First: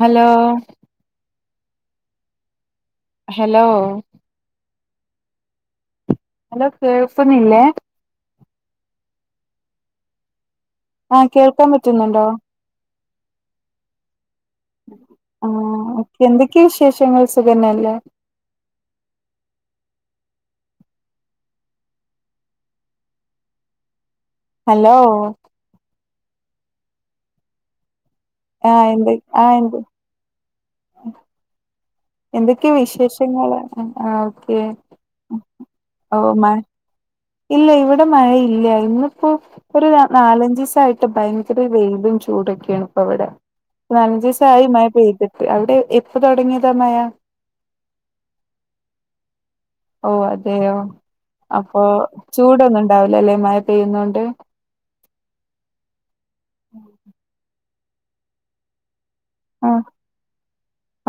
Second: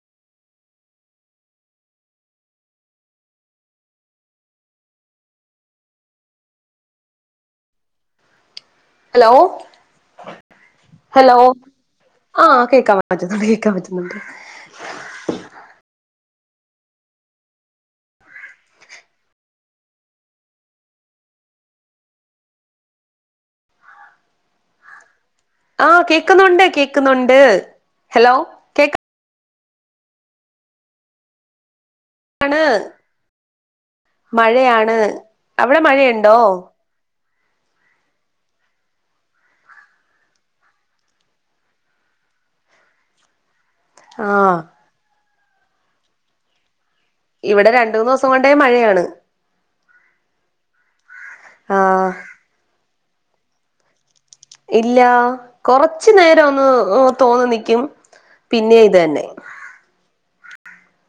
Hello hello? Hello കേൾക്കുന്നില്ലേ? Hello ആഹ് hello കേൾക്കാൻ പറ്റുന്നുണ്ടോ ആഹ് കേക്കാം. പറ്റുന്നുണ്ട് കേക്കാം പറ്റുന്നുണ്ട്. ആഹ് എന്തൊക്കെ വിശേഷങ്ങൾ സുഖന്നെല്ലേ? ഹലോ? ആഹ് കേക്കുന്നുണ്ട് കേക്കുന്നുണ്ട്. ഹലോ? ആഹ് ണ്ട് ആഹ് ണ്ട് [inaudible] കേക്കാണ് എന്തൊക്കെ വിശേഷങ്ങൾ? ആഹ് ഓക്കെ മഴയാണ് അവിടെ ഓഹ് മഴയുണ്ടോ മാ ഇല്ല ഇവിടെ മഴയില്ല ഇന്ന്പ്പോ ഒരു നാലഞ്ച് സായിട്ട് ഭയങ്കര വെയിലും ചൂടൊക്കെയാണ് ഇപ്പൊ ഇവടെ. ആഹ് അഞ്ച്സായി മഴ പെയ്തിട്ട്. അഒടെ എപ്പ തൊടങ്ങിയതാ മഴ? ഇവടെ രണ്ട് മൂന്ന് സം കൊണ്ടേ മഴയാണ്. ഓഹ് അതെയോ അപ്പൊ ആഹ് ചൂടൊന്നുണ്ടാവുലല്ലെ മഴ പെയ്യുന്നോണ്ട്? ഇല്ല കൊറച്ചു നേരം ഒന്ന് തോന്ന നിക്കും പിന്നെ ഇതന്നെ. ആഹ്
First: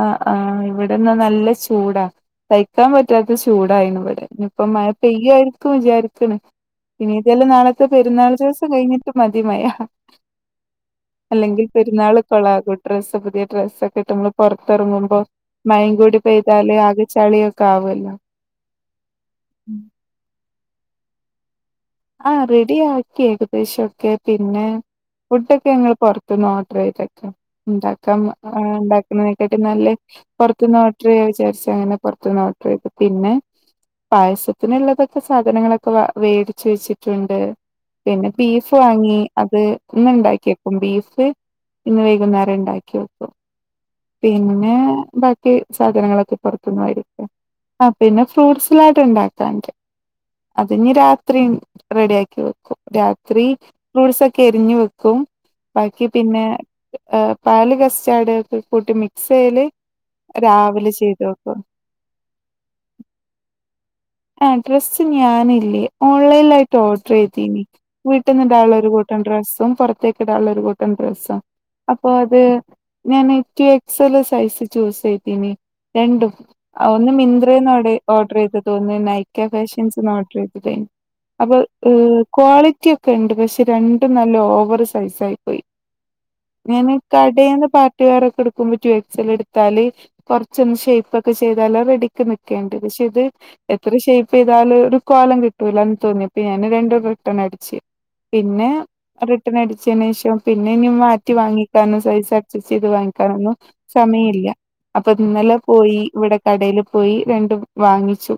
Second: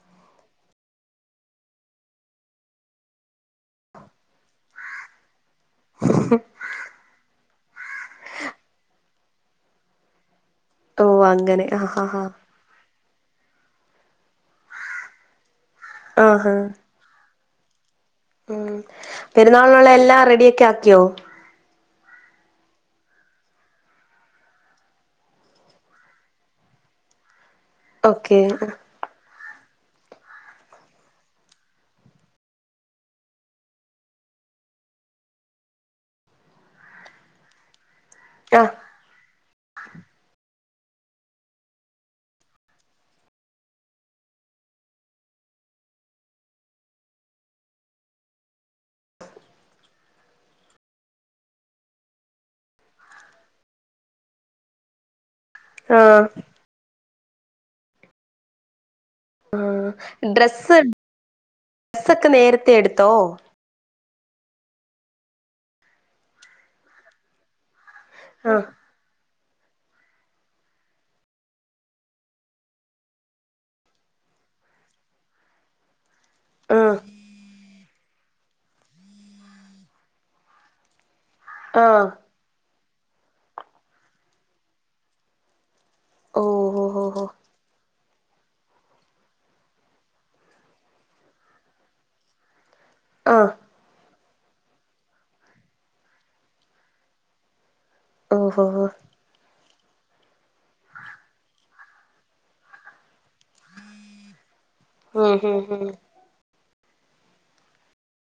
ആഹ് ആഹ് ഇവടെന്ന നല്ല ചൂടാ. തയ്ക്കാൻ പറ്റാത്ത ചൂടായിരുന്നു ഇവടെക്കെ ഇനി പ്പം മഴ പെയ്യായി വിചാരിക്ക്ണ് പിന്നെ ഇതെല്ലാം നാളത്തെ പെരുന്നാൾ ദിവസം കഴിഞ്ഞിട്ട് മതി മഴ. ഓ എല്ലെങ്കിൽ അങ്ങനെ ആഹ് പെരുന്നാൾ ആഹ് ആഹ് കൊളാകു ഡ്രസ്സ് പുതിയ ഡ്രസ്സൊക്കെ ട്ട് മ്മള് പൊർത്തർങ്ങുമ്പോ മഴ കൂടി ആഹ് പെയ്താലേ ആകെ ചളിയെ കാവല്ലോ. ഉം പെരുന്നാൾനുള്ള എല്ലാം റെഡിക്കെ ആക്കിയോ? ആഹ് റെഡി ആക്കി ഏകദേശം ഒക്കെ പിന്നെ. ഫുഡക്കെ ഞങ്ങൾ പൊർത്ത്ന്ന് ഓർഡർ ചെയ്തക്കാം ഇണ്ടാക്കാം ഓക്കെ ആഹ് ണ്ടാ ക്കാട്ട് ന്നാല് പൊർത്ത്ന്ന് ഓഡ്രെ യ്യ വിചാരിച്ച അങ്ങനെ പൊർത്ത്ന്ന് ഓഡ്രയ്തു പിന്നെ പായസത്തിനുള്ളതൊക്കെ സാധനങ്ങളൊക്കെ വ വേടി ചോയ്ച്ച് ട്ടുണ്ട് പിന്നെ ആഹ് ബീഫ് വാങ്ങി. അത് ഇന്ന് ണ്ടാക്കി ക്കും ബീഫ് ഇന്ന് വൈകുന്നേരം ണ്ടാക്കി വെക്കും. പിന്നെ ബാക്കി സാധനങ്ങളൊക്കെ പൊർത്ത് ന്നായിരിക്കും. ആഹ് പിന്നെ ഫ്രൂട്ട്സ് ലാട് ഇണ്ടാക്കാണ്ട് അത് ഞ്ഞ് രാ ത്രി റെഡി ആക്കി വെക്കും. രാത്രി ഫ്രൂട്ട്സ് ഒക്കെ എരിഞ്ഞ് വെ ക്കും ബാക്കി പിന്നെ പാൽ, കസ്റ്റാഡ് ക്കെ കൂട്ടി മി ആഹ് ഡ്രസ്സ് വെക്കും ഡ്രസ്സൊക്കെ നേരത്തെ എടുത്തോ? ആഹ് ഡ്രസ്സ് ഞാനില്ലേ ഓൺലൈലായിട്ട് ഓർഡർ യ്തിനി ആഹ് വീട്ട്ന്ന്ടാള്ള ഒരു കു ഡ്രസ്സും പൊറത്തേക്ക് ഇടാള്ളരു ഒരു കൂട്ടം ഡ്രസ്സും. അപ്പൊ ത് ഞാൻ എക്സൽ സൈസ് ചൂസ് യ്തിനി രണ്ടും. ആ ആഹ് ഒന്ന് മിന്ത്രേന്ന് ഓഡേ ഓർഡർ യ്തതും ന്ന് നൈക്ക ഫാഷൻസ്ന്ന് ഓർഡർ യ്തതേൻ. അപ്പൊ ഹ് ആഹ് ക്വാളിറ്റി ക്കെ ണ്ട് പക്ഷെ രണ്ടും നല്ല ഓവർ സൈസായി പോയി. ഓ ഓ ഞാൻ ഓ ഓ കടേന്ന് പ ട്ടി വയർ ഒക്കെ എടുക്കുമ്പോ ടു എക്സൽ എടുത്താൽ കൊറച്ചൊന്ന് ഷേപ്പ് ക്കെ യ്താല റെഡിക്ക് നി ക്കെയണ്ട് പക്ഷെ ഇത് ആഹ് എത്ര ഷേപ്പയ്താലും ഒരു കോലം കിട്ടൂല ന്ന് തോന്നി പ്പം ഞാന് രണ്ട് റിട്ടണ അടിച്ച്. ഓഹോ പിന്നെ ഹോ റിട്ടേൺ അടിച്ചന് ശേഷം പിന്നെ ഞ്ഞ് മാറ്റി വാങ്ങിക്കാനും സൈസ് അഡ്ജസ്റ്റ് ചെയ്ത് വാങ്ങിക്കാനൊ ന്നോ സമയ ല്ല്യ അപ്പൊ ഉം ഇന്നലെ ഉം ഉം പോയി ഇവടെ കടേൽ പോയി രണ്ടും വാങ്ങിച്ചു.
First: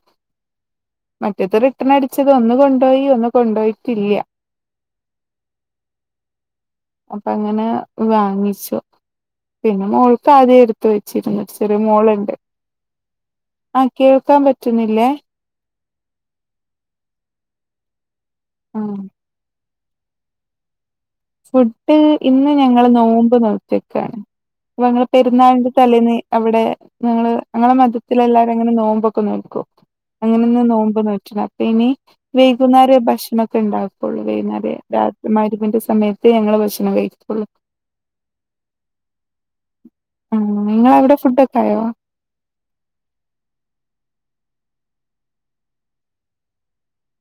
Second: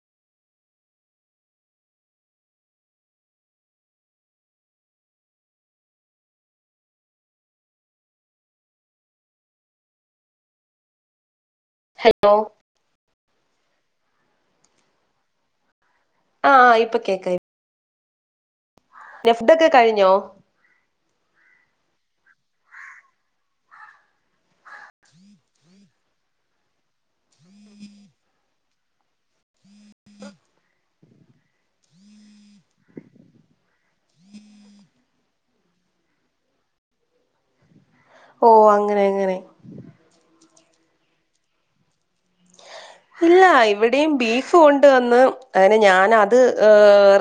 മറ്റേത് റിട്ടേൺ അടിച്ചത് ഒന്ന് കൊണ്ടോയി ഒന്ന് കൊണ്ടോയിട്ടില്ല. [inaudible] അപ്പ അങ്ങനെ വാങ്ങിച്ചു പിന്നെ മോൾക്ക് ആദ്യേ എടുത്ത് വെ ചെറിയ ചെറിയ ഹലോ മോള്ണ്ട്. ആഹ് കേൾക്കാൻ പറ്റുന്നില്ലേ? ആ ഇപ്പൊ കേക്കായി ആ ലെഫ്ഡോക്കെ കഴിഞ്ഞോ ഫുഡ് ഇന്ന് ഞങ്ങള് നോമ്പ് നോറ്റക്കാണ് അപ്പങ്ങള് പെരുന്നാളിന്റെ തലേന്ന് അവിടെ നിങ്ങള് ഞങ്ങളെ മതത്തിലെല്ലാരുംങ്ങനെ നോമ്പൊക്കെ നോൽക്കും അങ്ങെനിന്ന് നോമ്പ്നോറ്റിണ് അപ്പ ഇനി വൈകുന്നേരം ഭക്ഷണണൊക്കെ ണ്ടാക്കൊള്ളൂ വൈന്നേരെ രാത്രി മയിരിമബിന്റെ സമയത്ത് പ്പയേഞങ്ങള് ഭക്ഷണം കഴികൊള്ളൂ ഓ അങ്ങനെങ്ങനെ ആ നിങ്ങളവിടെ ഫുഡൊക്കേയോ ഇല്ല ഇവെടിം ബീഫ് കൊണ്ട് വന്ന് അങ്ങനെ ഞാനത് ഏ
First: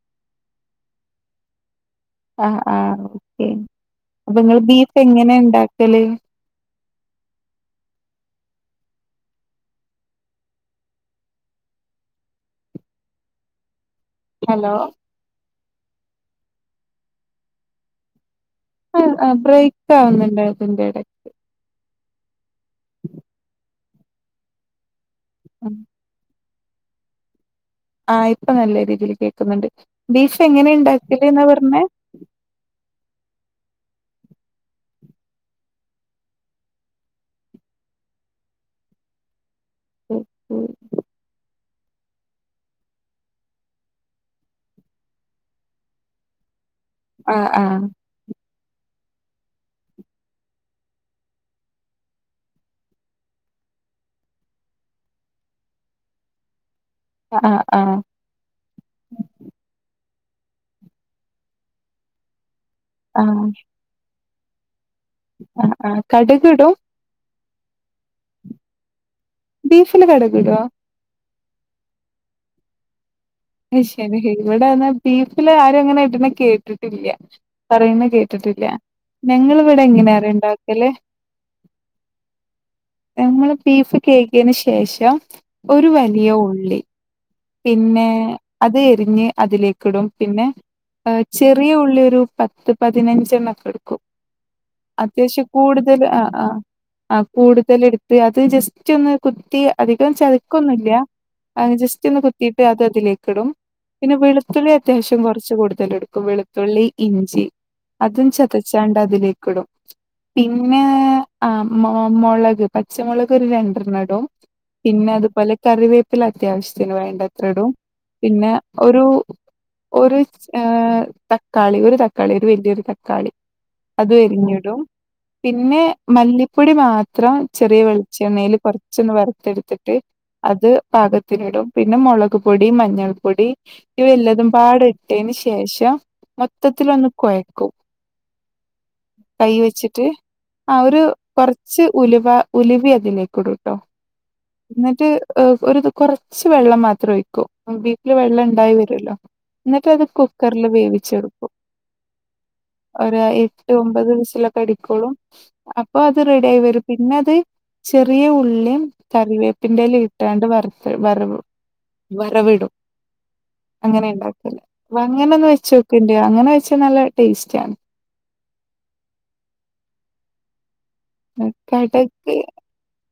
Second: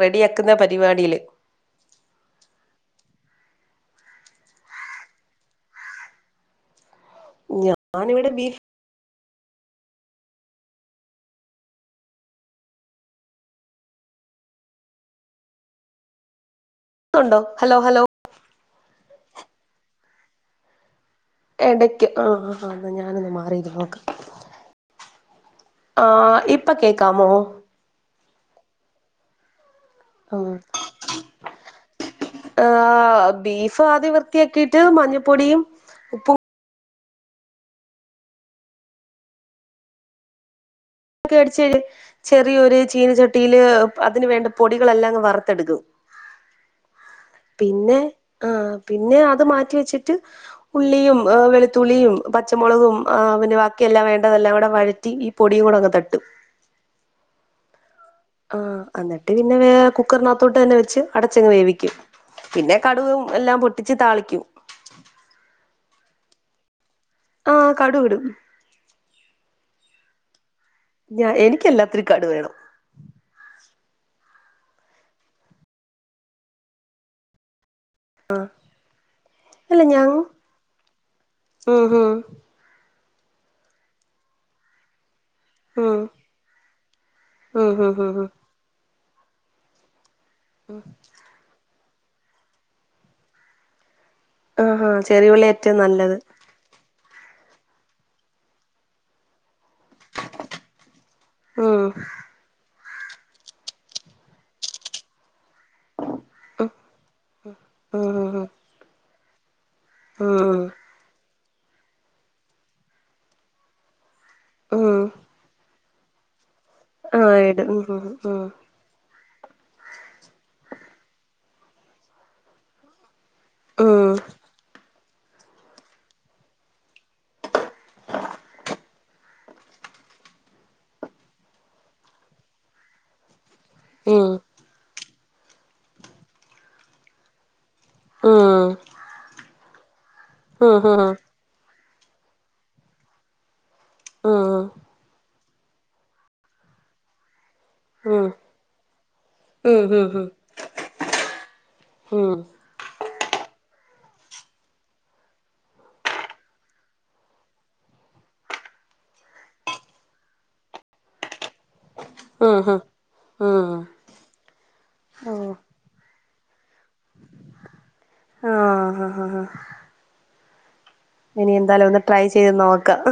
റെഡി ആക് ക്ക്ന്ന പരിപാടിയിൽ ആ ആ ഓക്കെ അപ്പൊങ്ങള് ബീഫ് എങ്ങനെ ണ്ടാക്കല് ഞാനിവ്ടെ ബീഫ് ഹെലോ അണ്ടോ ഹലോ ഹലോ ആ അബ്രേക്കാവുന്നുണ്ട് അതിന്റെടെ എടയ്ക്ക് ആആ ഞാനൊന്ന് മാറിയിരുന്നോകാം മ് ആ ഇപ്പകേക്കാമോ ആ ഇപ്പ നല്ല രീതിയിൽ കേക്ക്ന്നുണ്ട് ബീഫ് എങ്ങനെണ്ടാക്കില് ന്നാ പറഞ്ഞേ ആ ബീഫ് ആദ്യം വൃത്തിയാക്കീട്ട് മഞ്ഞപ്പൊടിയും ഉപ്പും ഉ ഉ [unintelligible] [unintelligible] ചെറിയൊരു ചീനച്ചട്ടിയില് അതിന് വേണ്ട പൊടികളെല്ലാംങ്ങ് വറുത്തെട്ക്കും [inaudible] ആ പിന്നെ ആ പിന്നെ അത് മാറ്റിവെച്ചിട്ട് ഉള്ളിയും എ വെളുത്തുള്ളിയും പച്ചമൊളകും ആ പിന്നെ ബാക്കിയെല്ലാം വേണ്ടതെല്ലാം കൂടെവഴറ്റി ഈ പൊടിയും കൂടെ തട്ടും അആ ആ ആ അന്നട്ട് പിന്നെ വേ കുക്കറിനകത്തോട്ട് തന്നെ വെച്ച് അടച്ചങ്ങ് വേവിക്കും പിന്നെ കടുകും എല്ലാം ആ പൊട്ടിച്ച് താളിക്കും അ ആ കട്കിടും ആ കടുവ്ടും ബീഫില് കടുകിടോ ഞ എനിക്ക് എല്ലാത്തിനും കടുവേണം അശെരി ഇവിടെന്ന ബീഫില് ആരും അങ്ങനെ ഇട്ണെ കേട്ടിട്ടില്ലൃ പറയീണെ കേട്ടിട്ടില്ലൃ അല്ല ഞങ്ങളിവിടെ ഞാൻ എങ്ങനെയറിയൊ ണ്ടാക്കല് ഉം ഉം നമ്മൾ ബീഫ് കേയ്കേന് ശേഷം ഒരു ഉം വലിയ ഉള്ളി ഉം ഉം പിന്നെ ഉം ഉം അത് എരിഞ്ഞ് അതിലേക്ക് ഇടും പിന്നെ ഏ ചെറിയ ഉള്ളിയൊരു പത്ത് പതിനഞ്ചെണ്ണക്കെടുക്കും ആഹാ ചെറിയുള്ളിയാ ഏറ്റവും അത്യാവിശ്യകൂടുതൽ നല്ലത് ആ ആ ആ കൂടുതല്ട്ത്ത് അത് ജസ്റ്റൊന്ന് കുത്തി അധികം ചതക്കൊന്നുല്ലൃ അ ജസ്റ്റ് ഉം ഒന്ന് കുത്തിയിട്ട് അത് അതിലേക്ക്ടും പിന്നെ വെളുത്തുള്ളി അത്യാവിശ്യം കൊറച്ച് കൊടു തലെടുക്കു വെളുത്തുള്ളി ഇഞ്ചി അതും ഉം ചതച്ചാണ്ട് അതിലേക്ക്ടും ഉം പിന്നേ ആമൊ മൊളക് പച്ചമൊളക് ഒരു രണ്ട്റണ്ണം ഇടും ഉം പിന്നെ അതുപോലെ കറിവേപ്പില അത്യാവിശ്യത്തിന് ആഹ് വേണ്ടത്ര ഇട് ഇടും ഉം ഉം പിന്നെ ഒരു ഒര് ഏ തക്കാളി ഒരു തക്കാളി ഒരു വലിയൊരു തക്കാളി ഉം അതും എരിഞ്ഞിടും പിന്നെ മല്ലിപ്പൊടി മാത്രം ചെറിയ വെളിച്ചെണ്ണയിൽ കൊറച്ചൊന്ന് വറുത്തെടുത്തിട്ട് അത് പാകത്തിനിടും പിന്നെ മുളക് പൊടി മഞ്ഞൾ പൊടി ഇവ ഉം എല്ലാതും പാട ഇട്ടന് ശേഷം മൊത്തത്തി ഒന്ന് കുഴക്കും ഉം ഉം കൈ വെച്ചിട്ട് ആ ഉം ഉം ഉം ഉം ഉം ഉം ഒരു കുറച്ച് ഉലുവ ഉലവ അതിലേക്കിടുട്ടോ എന്നിട്ട് ഒരു കുറച്ച് വെള്ളം മാത്രം ഒഴിക്കൂ ബീഫില് വെള്ളം ഉണ്ടായി വരുല്ലോ എന്നിട്ട് ഉം ഉം അത് ഉം കുക്കറില് വേവിച്ചെടുക്കും ഉം ഒര് എട്ട് ഒമ്പത് വിസിലൊക്കെ അടിക്കോളും അപ്പൊ അത് റെഡി ആയി വരും പിന്നെ അത് ചെറിയ ഉള്ളും കറിവേപ്പിന്റെ ഇലയിട്ടാണ്ട് വ വർവ്‌ വർവിടും ഓഹ് ആഹ് അങ്ങനെ ഉണ്ടാക്കേല് അങ്ങനന്ന് ഹാ വെച്ചോ ഇല്ല്യാ അങ്ങനെ കഴിച്ചാൽ നല്ല ടേസ്റ്റാണ് ആഹ് ആഹ് ആഹ് ഇനി എന്തായാലും ഒന്ന് കടക് ട്രൈ ചെയ്ത് നോക്കാം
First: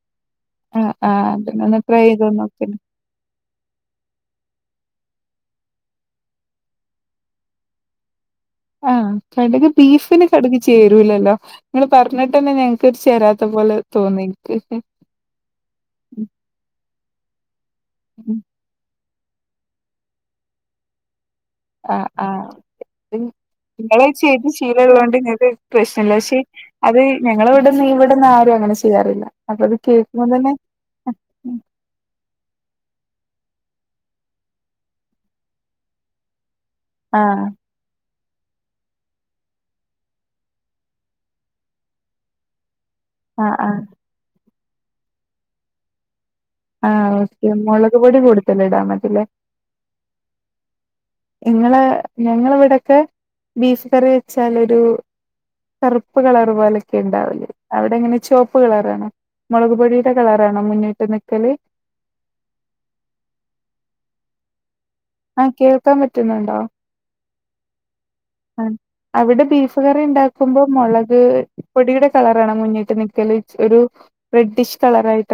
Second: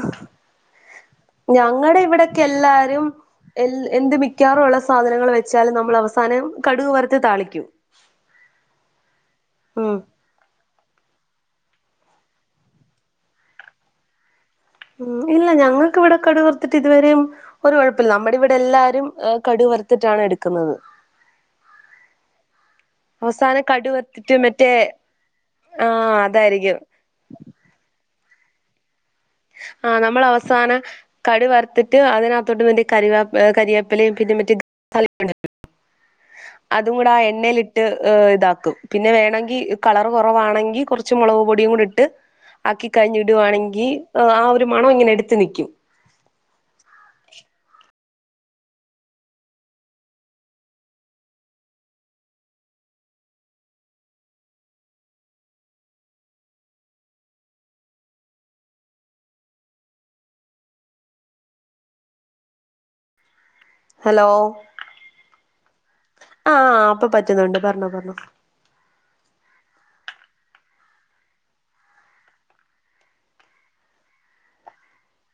ആഹ് ആഹ് അതന്നെ ഞങ്ങടെ ട്രൈ ചെയ്ത് ഇവിടൊക്കെ നോക്കണ്ട് എല്ലാരും എ എന്ത് മിക്കാറുള്ള സാധനങ്ങൾ വെച്ചാലും നമ്മള് അവസാനം കടുക് വർത്ത് താളിക്കും ആ കടുക് ഉം ബീഫിന് കടുക് ചേരൂലല്ലോ നിങ്ങള് പറഞ്ഞിട്ടെന്നെ ഞങ്ങക്ക് ചേരാത്ത പോലെ തോന്നി എനിക്ക് മ്മ് ഇല്ല ഞങ്ങൾക്കിവിടെ കടുക് വർത്തിട്ട് ഇതുവരെയും ഒരു കൊഴപ്പില്ല നമ്മുടെ ഇവിടെ എല്ലാരും കടുവറുത്തിട്ടാണ് എടുക്കുന്നത് ആഹ് ആഹ് അവസാനം കടുക് നിങ്ങള് വറുത്തിട്ട് ചെയ്ത് മറ്റേ ശീലോള്ളോണ്ട് ഇങ്ങക്ക് പ്രശ്നല്ല ആഹ് പക്ഷെ അതായിരിക്കും അത് ഞങ്ങള ഇവിടുന്ന് ഇവിടുന്ന് ആരും അങ്ങനെ ചെയ്യാറില്ല അപ്പൊ അത് കേൾക്കുമ്പോ തന്നെ കടു വറുത്തിട്ട് അതിനാത്തോട്ട് മറ്റെ കറിവാപ്പ കരിവേപ്പിലയും പിന്നെ മറ്റേ [inaudible] അതും കൂടെ ആ ആഹ് എണ്ണയിലി ഇതാക്കും പിന്നെ വേണെങ്കിൽ കളർ കുറവാണെങ്കിൽ കുറച്ച് മുളക് പൊടിയും കൂടി ഇട്ട് ആക്കി കഴിഞ്ഞിടു ആഹ് ആഹ് വാണെങ്കി ആ ഒരു മണം ഇങ്ങനെ എടുത്ത് നിക്കും ആ കുരുമുളക് പൊടി കൊടുത്തില്ലെടാ എന്നാ പിന്നെ ഇങ്ങള് ഞങ്ങളിവിടൊക്കെ ബീഫ് കറി വെച്ചാലൊരു കറുപ്പ് കളറ് പോലൊക്കെ ഉണ്ടാവല് അവിടെ എങ്ങനെ ചുവപ്പ് കളറാണോ മുളക്പൊടിയുടെ കളറാണോ മുന്നിട്ട് നിക്കല് ഹലോ ആഹ് കേൾക്കാൻ ആ പറ്റുന്നുണ്ടോ ഇപ്പൊ പറ്റുന്നുണ്ട് പറഞ്ഞോ പറഞ്ഞോ ആ അവിടെ ബീഫ് കറി ഇണ്ടാക്കുമ്പോ മൊളക് പൊടിയുടെ കളറാണോ മുന്നിട്ട് നിക്കല് ഒരു റെഡ്ഡിഷ് കളറായി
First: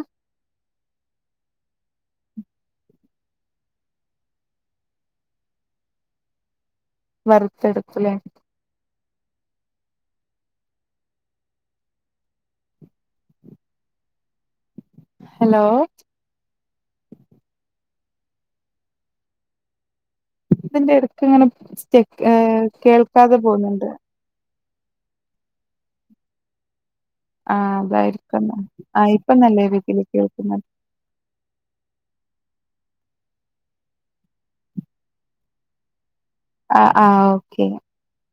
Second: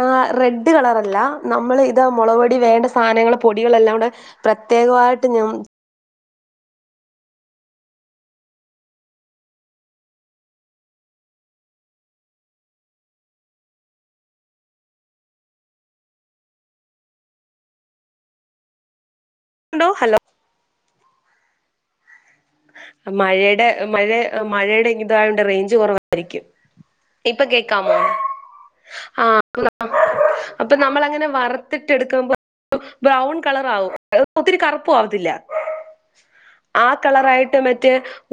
ആ റെഡ് കളറല്ല നമ്മൾ ഇത് മുളക്പൊടി വേണ്ട സാധനങ്ങള് പൊടികളെല്ലാം കൂടെ പ്രത്യേകമായിട്ട് ഞം വറുത്തെടുക്കല്ലേ ഹലോ ഹലോ ഹലോ ഇതിന്റെ ഇടക്ക് ഇങ്ങനെെ സ്റ്റെ കേൾക്കാതെ പോകുന്നുണ്ട് മഴേടെ ഇതായോണ്ട് റേഞ്ച് കൊറവായിരിക്കും ഇപ്പൊ ആഹ് കേക്കാമോ അതായിരിക്കും എന്നാ ആഹ് ആ ഇപ്പൊ നല്ല രീതിയിൽ കേൾക്കുന്നുണ്ട് അപ്പൊ നമ്മളങ്ങനെ വർ ത്തിട്ടെടുക്കുമ്പോ ബ്രൗൺ കളറാകും ഒത്തിരി കറുപ്പും ആവത്തില്ല ആ ആഹ് ആഹ് കളറായി ഓക്കെ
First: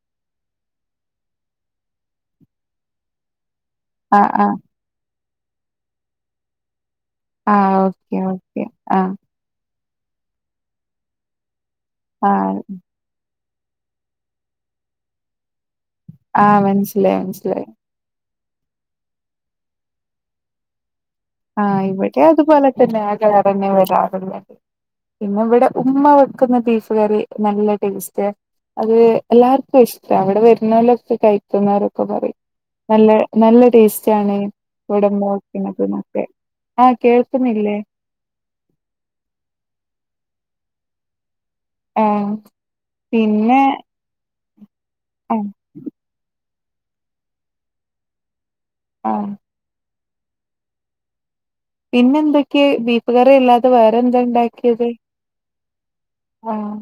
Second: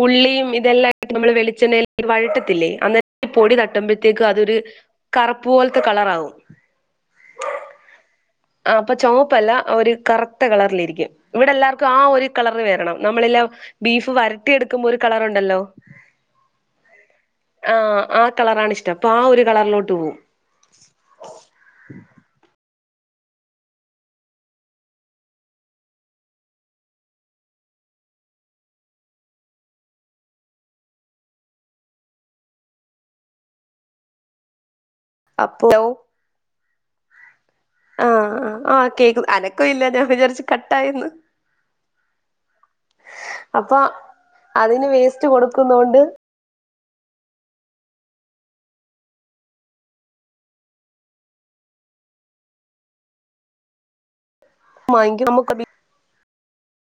ഉള്ളിയും ഇതെല്ലാം നമ്മള് വെളിച്ചെണ്ണയിൽ വഴറ്റത്തില്ലേ അന്നേരം പൊടി തട്ടുമ്പ ത്തേക്കും ആഹ് അതൊരു ആഹ് കറുപ്പ് പോലത്തെ കളറാകും ആ ഓക്കെ ഓ ആ അപ്പൊ ചുവപ്പല്ല ഒരു കറുത്ത കളറിലിരിക്കും ഇവിടെ എല്ലാവർക്കും ആ ഒരു ആഹ് കളറ് വരണം നമ്മളില്ല ബീഫ് വരട്ടി എടുക്കുമ്പോ ഒരു കളറുണ്ടല്ലോ ആ മനസ്സിലായി മനസ്സിലായി ആ ആ കളറാണിഷ്ടം അപ്പൊ ആ ഒരു കളറിലോട്ട് പോവും. ആ ഇവിടെ അതുപോലെ തന്നെ അകറന്നെ വരാറുള്ളത്. പിന്നെ ഇവിടെ ഉമ്മ വെക്കുന്ന ബീഫ് കറി നല്ല ടേസ്റ്റേ അത് എല്ലാർക്കും ഇഷ്ട ഇവിടെ വരുന്നോലൊക്കെ കഴിക്കുന്നോരൊക്കെ പറയും. നല്ല നല്ല ടേസ്റ്റാണ് ഇവിട ഉമ്മ അപ്പോ വെക്കണത് ആ കേൾക്ക്ന്നില്ലേ. ആ ആ ആ കേക്ക് അനക്കവില്ലാ ഞാൻ വിചാരിച്ച് കട്ടായിന്ന്. ഉം പിന്നെ അപ്പൊ അതിന് വേസ്റ്റ് ആഹ് കൊടുക്കുന്നോണ്ട്. ആ പിന്നെന്തൊക്കെ ബീഫ്കറി അല്ലാതെ വേറെന്താ ഇണ്ടാക്കിയത്. വാങ്ങിക്കും നമുക്ക് ആഹ്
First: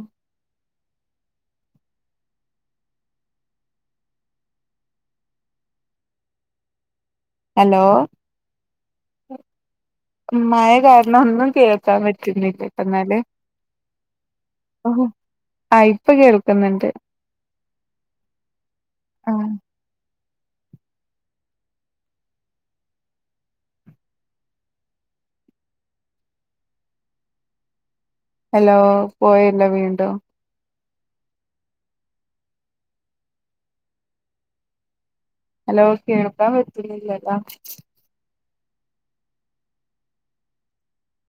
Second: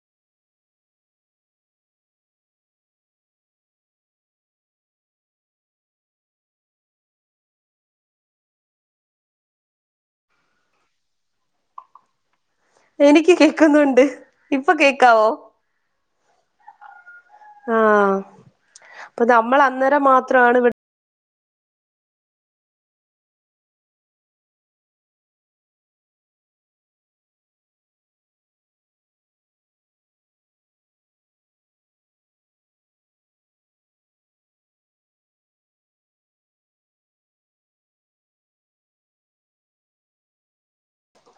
ഹലോ മഴ കാരണംഒന്നും കേൾക്കാൻപറ്റുന്നില്ല. എനിക്ക്കേക്കുന്നുണ്ട് ഇപ്പൊ കേൾക്കാവോ? ആഹ്ഇപ്പ കേൾക്കുന്നുണ്ട്. ആഹ് അപ്പ ആഹ് നമ്മൾ അന്നേരം മാത്രമാണ് ഇവ ഹലോ പോയല്ലേവീണ്ടും. ഹലോ കേൾക്കാൻ പറ്റുന്നില്ലട്ടോ.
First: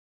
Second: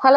ഹലോ